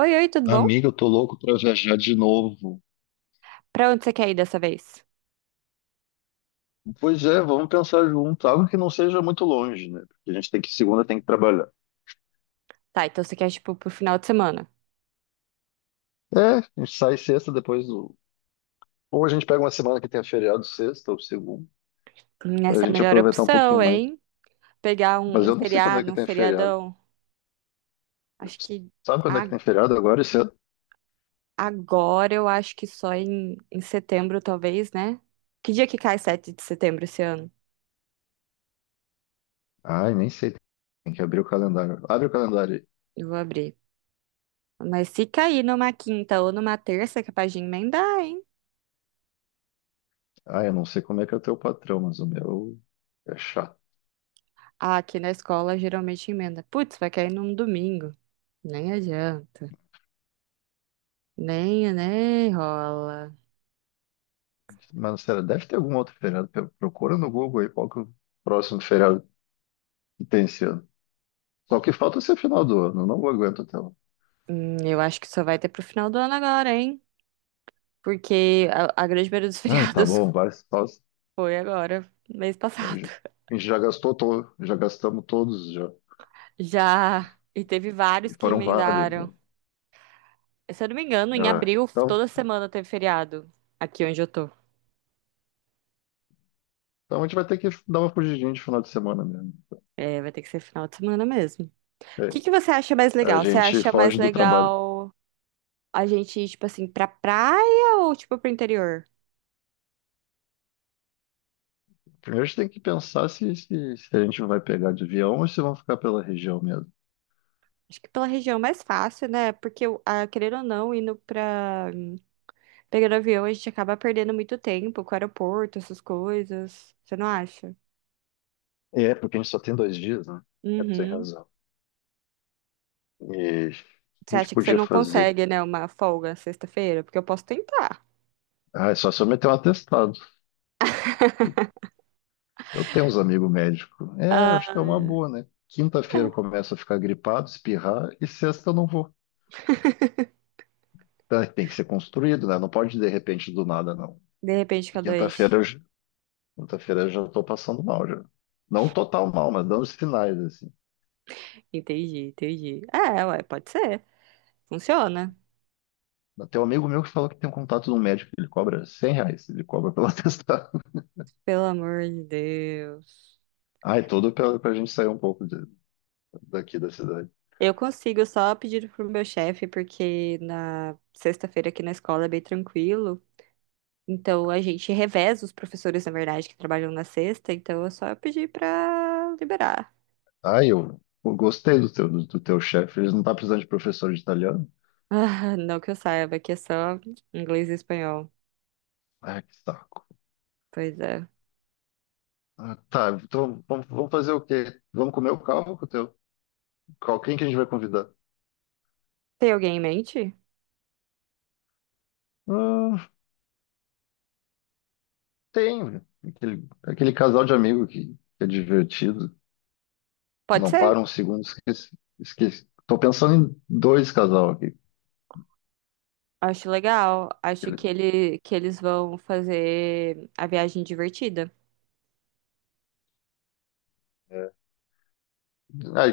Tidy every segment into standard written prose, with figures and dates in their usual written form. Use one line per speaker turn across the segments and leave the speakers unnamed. Oi, oi, tudo bom?
Amiga, eu tô louco pra viajar de novo.
Pra onde você quer ir dessa vez?
Pois é, vamos pensar junto. Algo que não seja muito longe, né? Porque a gente segunda tem que trabalhar.
Tá, então você quer, tipo, pro final de semana.
É, a gente sai sexta depois do. Ou a gente pega uma semana que tenha feriado sexta ou segunda, pra
Essa é a
gente
melhor
aproveitar um pouquinho
opção,
mais.
hein? Pegar
Mas
um
eu não sei quando é que
feriado, um
tem feriado.
feriadão. Acho que
Sabe quando é
a-
que tem feriado agora esse ano?
agora eu acho que só em, em setembro, talvez, né? Que dia que cai 7 de setembro esse ano?
Ai, nem sei. Tem que abrir o calendário. Abre o calendário aí.
Eu vou abrir. Mas se cair numa quinta ou numa terça, é capaz de emendar, hein?
Ai, eu não sei como é que é o teu patrão, mas o meu é chato.
Ah, aqui na escola geralmente emenda. Putz, vai cair num domingo. Nem adianta. Nem rola.
Mas, sério, deve ter algum outro feriado. Procura no Google aí qual que é o próximo feriado que tem esse ano. Só que falta ser final do ano, eu não aguento até lá.
Eu acho que só vai ter pro final do ano agora, hein? Porque a grande maioria dos
Ah, tá
feriados
bom, vai.
foi agora, mês
A
passado.
gente a gente já gastou todo, já gastamos todos já.
Já. E teve
E
vários que
foram vários, né?
emendaram. Se eu não me engano, em
Ah,
abril,
então,
toda semana teve feriado aqui onde eu tô.
então a gente vai ter que dar uma fugidinha de final de semana mesmo.
É, vai ter que ser final de semana mesmo. O
É,
que que você acha mais
a
legal? Você
gente
acha mais
foge do trabalho.
legal a gente ir, tipo assim, pra praia ou, tipo, pro interior?
Primeiro a gente tem que pensar se a gente vai pegar de avião ou se vão ficar pela região mesmo.
Acho que pela região é mais fácil, né? Porque, ah, querendo ou não, indo pra pegando avião, a gente acaba perdendo muito tempo com o aeroporto, essas coisas. Você não acha?
É, porque a gente só tem 2 dias, né? É, tu tem
Uhum.
razão. E a
Você
gente
acha que você
podia
não
fazer.
consegue, né, uma folga sexta-feira? Porque eu posso tentar.
Ah, é só se eu meter um atestado. Eu tenho uns amigos médicos. É, acho que é
Ah,
uma boa, né? Quinta-feira eu começo a ficar gripado, espirrar, e sexta eu não vou. Tá, tem que ser construído, né? Não pode de repente do nada, não.
de repente fica
Quinta-feira
doente.
eu, já- quinta-feira eu já estou passando mal, já. Não total mal, mas dando os sinais, assim.
Entendi, entendi. É, ué, pode ser. Funciona.
Tem um amigo meu que falou que tem um contato de um médico que ele cobra R$ 100, ele cobra pela testada.
Pelo amor de Deus.
Ai, tudo pra gente sair um pouco daqui da cidade.
Eu consigo só pedir pro meu chefe, porque na sexta-feira aqui na escola é bem tranquilo. Então a gente reveza os professores, na verdade, que trabalham na sexta. Então é só eu pedir pra liberar.
Ai, eu gostei do teu, do teu chefe, ele não tá precisando de professor de italiano?
Ah, não que eu saiba, que é só inglês e espanhol.
Ai, que saco.
Pois é.
Ah, tá, então vamos fazer o quê? Vamos comer o carro com o teu? Quem que a gente vai convidar?
Tem alguém em mente?
Hum, tem aquele casal de amigo que é divertido, que
Pode
não
ser.
para um segundo, esqueci, esqueci. Tô pensando em dois casal aqui.
Acho legal. Acho que
Ele-
ele que eles vão fazer a viagem divertida.
É. Ai,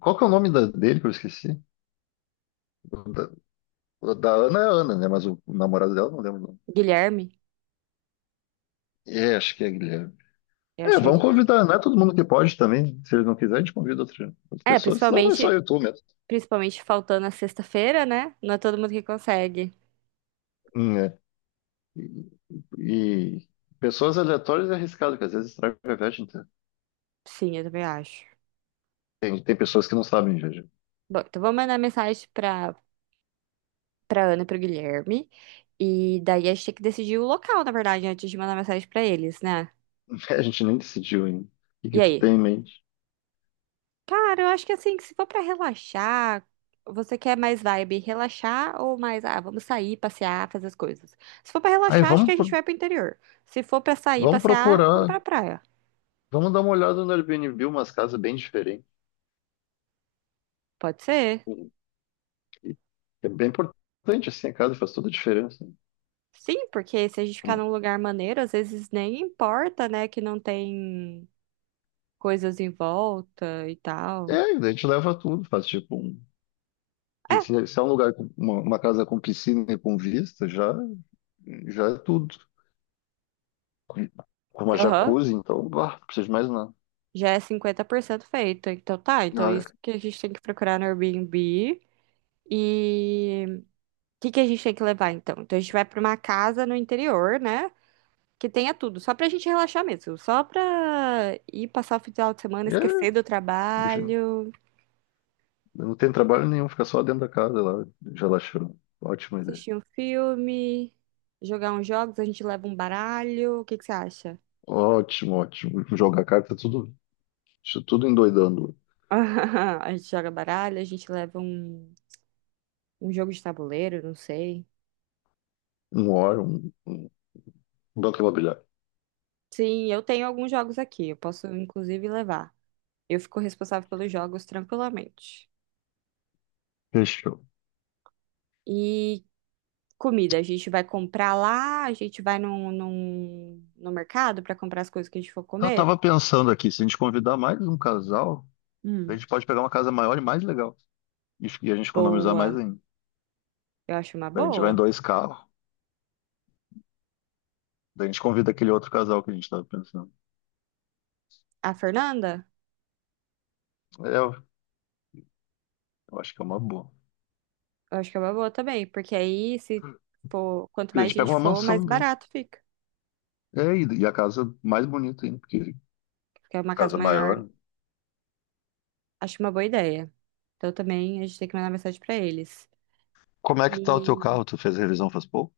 qual que é o nome dele que eu esqueci? O da, o da Ana é Ana, né? Mas o namorado dela eu não lembro o nome.
Guilherme,
É, acho que é Guilherme.
eu
É,
acho que é
vamos
Guilherme.
convidar, não é todo mundo que pode também. Se ele não quiser, a gente convida outra
É,
pessoa, senão vai só
principalmente,
eu e tu mesmo.
principalmente faltando a sexta-feira, né? Não é todo mundo que consegue.
Hum. É. E pessoas aleatórias é arriscado, que às vezes estraga a viagem inteira.
Sim, eu também acho.
Tem pessoas que não sabem, viajar.
Bom, então vou mandar mensagem pra para Ana e pro Guilherme e daí a gente tem que decidir o local, na verdade, antes de mandar mensagem pra eles, né?
A gente nem decidiu ainda. O que
E
que tu
aí?
tem em mente?
Cara, eu acho que assim, que se for pra relaxar, você quer mais vibe relaxar ou mais, ah, vamos sair, passear, fazer as coisas. Se for pra
Aí
relaxar, acho que
vamos,
a gente
pro-
vai pro interior. Se for pra sair,
Vamos
passear, vamos
procurar,
pra praia.
vamos dar uma olhada no Airbnb, umas casas bem diferentes.
Pode ser?
E- É bem importante, assim, a casa faz toda a diferença.
Sim, porque se a gente ficar
Como-
num lugar maneiro, às vezes nem importa, né, que não tem coisas em volta e tal.
É, daí a gente leva tudo, faz tipo um.
É,
Se é um lugar, uma casa com piscina e com vista, já, já é tudo. Com com uma
aham.
jacuzzi, então, bah, não precisa de mais nada.
Já é 50% feito. Então tá, então
Ah,
isso que a gente tem que procurar no Airbnb. E que a gente tem que levar então? Então a gente vai pra uma casa no interior, né? Que tenha tudo, só pra gente relaxar mesmo, só pra ir passar o final de semana, esquecer do
é,
trabalho,
não tem trabalho nenhum, fica só dentro da casa lá, relaxando. Ótima ideia.
assistir um filme, jogar uns jogos, a gente leva um baralho, o que que você acha?
Ótimo, ótimo. Jogar carta, tudo, isso tudo endoidando.
A gente joga baralho, a gente leva um jogo de tabuleiro, não sei.
Um hora, um banco imobiliário.
Sim, eu tenho alguns jogos aqui, eu posso inclusive levar. Eu fico responsável pelos jogos tranquilamente.
Fechou.
E comida. A gente vai comprar lá, a gente vai no mercado para comprar as coisas que a gente for
Eu
comer.
tava pensando aqui, se a gente convidar mais um casal, a
Hum.
gente pode pegar uma casa maior e mais legal. E a gente economizar mais
Boa.
ainda.
Eu acho uma
Daí a gente vai em
boa.
dois carros. Daí a gente convida aquele outro casal que a gente tava pensando.
A Fernanda,
É, eu acho que é uma boa.
eu acho que é uma boa também, porque aí se for, quanto
Porque a
mais
gente pega
gente
uma
for, mais
mansão daí.
barato fica.
É, e a casa mais bonita ainda, porque
Porque é
a
uma casa
casa
maior,
maior.
acho uma boa ideia. Então também a gente tem que mandar mensagem para eles.
Como é que tá o teu
E
carro? Tu fez revisão faz pouco?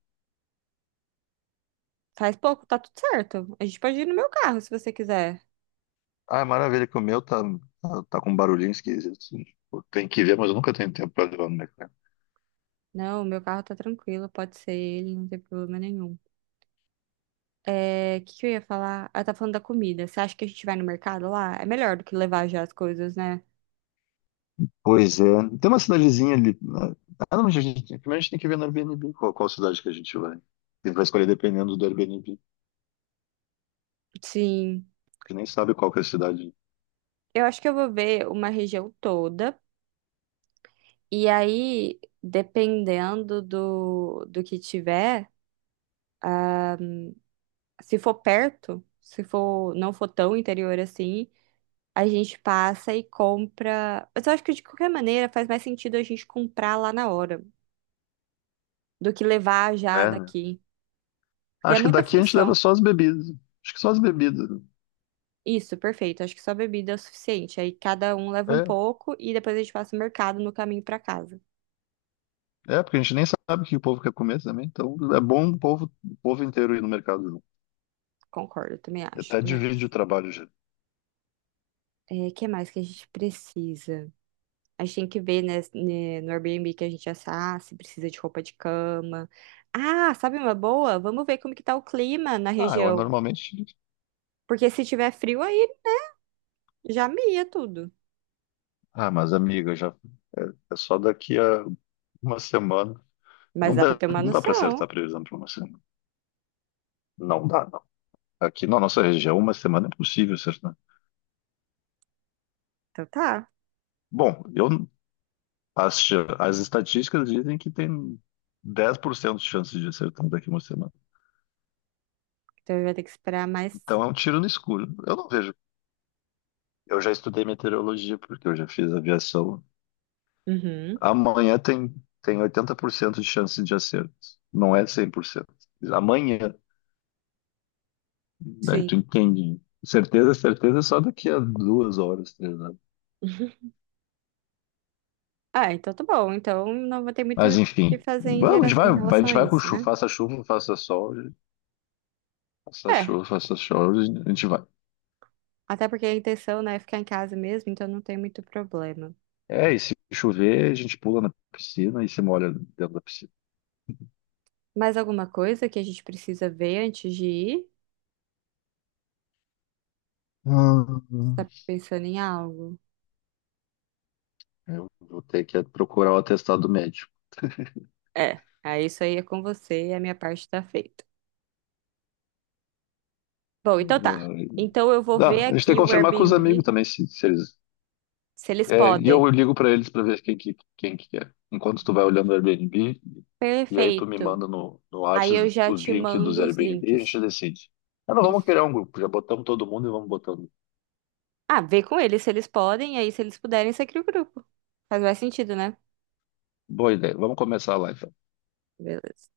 faz pouco, tá tudo certo. A gente pode ir no meu carro se você quiser.
Ah, maravilha, que o meu tá com um barulhinho esquisito. Pô, tem que ver, mas eu nunca tenho tempo pra levar no mecânico.
Não, o meu carro tá tranquilo, pode ser ele, não tem problema nenhum. É, o que que eu ia falar? Ah, tá falando da comida. Você acha que a gente vai no mercado lá? É melhor do que levar já as coisas, né?
Pois é. Tem uma cidadezinha ali, né? Ah, não, mas a gente, primeiro a gente tem que ver no Airbnb qual cidade que a gente vai. A gente vai escolher dependendo do Airbnb. A
Sim.
gente nem sabe qual que é a cidade.
Eu acho que eu vou ver uma região toda. E aí, dependendo do que tiver, se for perto, se for, não for tão interior assim, a gente passa e compra. Mas eu acho que de qualquer maneira faz mais sentido a gente comprar lá na hora do que levar já
É, né?
daqui. Porque é
Acho que
muita
daqui a gente leva
função.
só as bebidas. Acho que só as bebidas, né?
Isso, perfeito. Acho que só bebida é o suficiente. Aí cada um leva um
É,
pouco e depois a gente passa o mercado no caminho pra casa.
é, porque a gente nem sabe o que o povo quer comer também. Então é bom o povo inteiro ir no mercado junto.
Concordo, também
E
acho,
até
também
divide o
acho.
trabalho já.
É, que mais que a gente precisa? A gente tem que ver, no Airbnb que a gente assar, se precisa de roupa de cama. Ah, sabe uma boa? Vamos ver como que tá o clima na
Ah, eu
região.
normalmente.
Porque se tiver frio aí, já mia tudo.
Ah, mas amiga, já é, é só daqui a uma semana.
Mas
Não
dá pra
dá,
ter uma
não dá para acertar
noção.
a previsão para uma semana. Não dá, não. Aqui na nossa região, uma semana é impossível acertar.
Então tá.
Bom, as estatísticas dizem que tem 10% de chances de acertar daqui a uma semana.
Então vai ter que esperar mais.
Então é um tiro no escuro. Eu não vejo. Eu já estudei meteorologia, porque eu já fiz aviação.
Uhum,
Amanhã tem 80% de chance de acerto. Não é 100%. Amanhã. Daí
sim.
tu entende. Certeza, certeza, é só daqui a 2 horas, 3 horas.
Ah, então tá bom. Então não vai ter muito o
Mas
que
enfim,
fazer em,
vamos, a gente
em
vai, vai- a
relação
gente
a
vai com
isso, né?
chuva, faça sol, faça
É,
chuva, faça sol, a gente vai.
até porque a intenção, né, é ficar em casa mesmo, então não tem muito problema.
É, e se chover, a gente pula na piscina e se molha dentro da piscina.
Mais alguma coisa que a gente precisa ver antes de ir? Você
Hum.
tá pensando em algo?
Eu vou ter que procurar o atestado médico.
É, aí isso aí é com você e a minha parte tá feita. Bom, então tá.
Ai.
Então eu vou ver
Ah, a gente tem
aqui
que
o
confirmar com os amigos
Airbnb,
também, se eles.
se eles
É, e
podem.
eu ligo para eles para ver quem que é. Enquanto tu vai olhando o Airbnb, e aí tu me
Perfeito.
manda no Whats
Aí eu já
os
te
links dos
mando os
Airbnb e a gente
links.
decide. Ah, não, vamos
Isso.
criar um grupo. Já botamos todo mundo e vamos botando.
Ah, vê com eles se eles podem, e aí se eles puderem, você cria o grupo. Faz mais sentido, né?
Boa ideia. Vamos começar lá, então.
Beleza.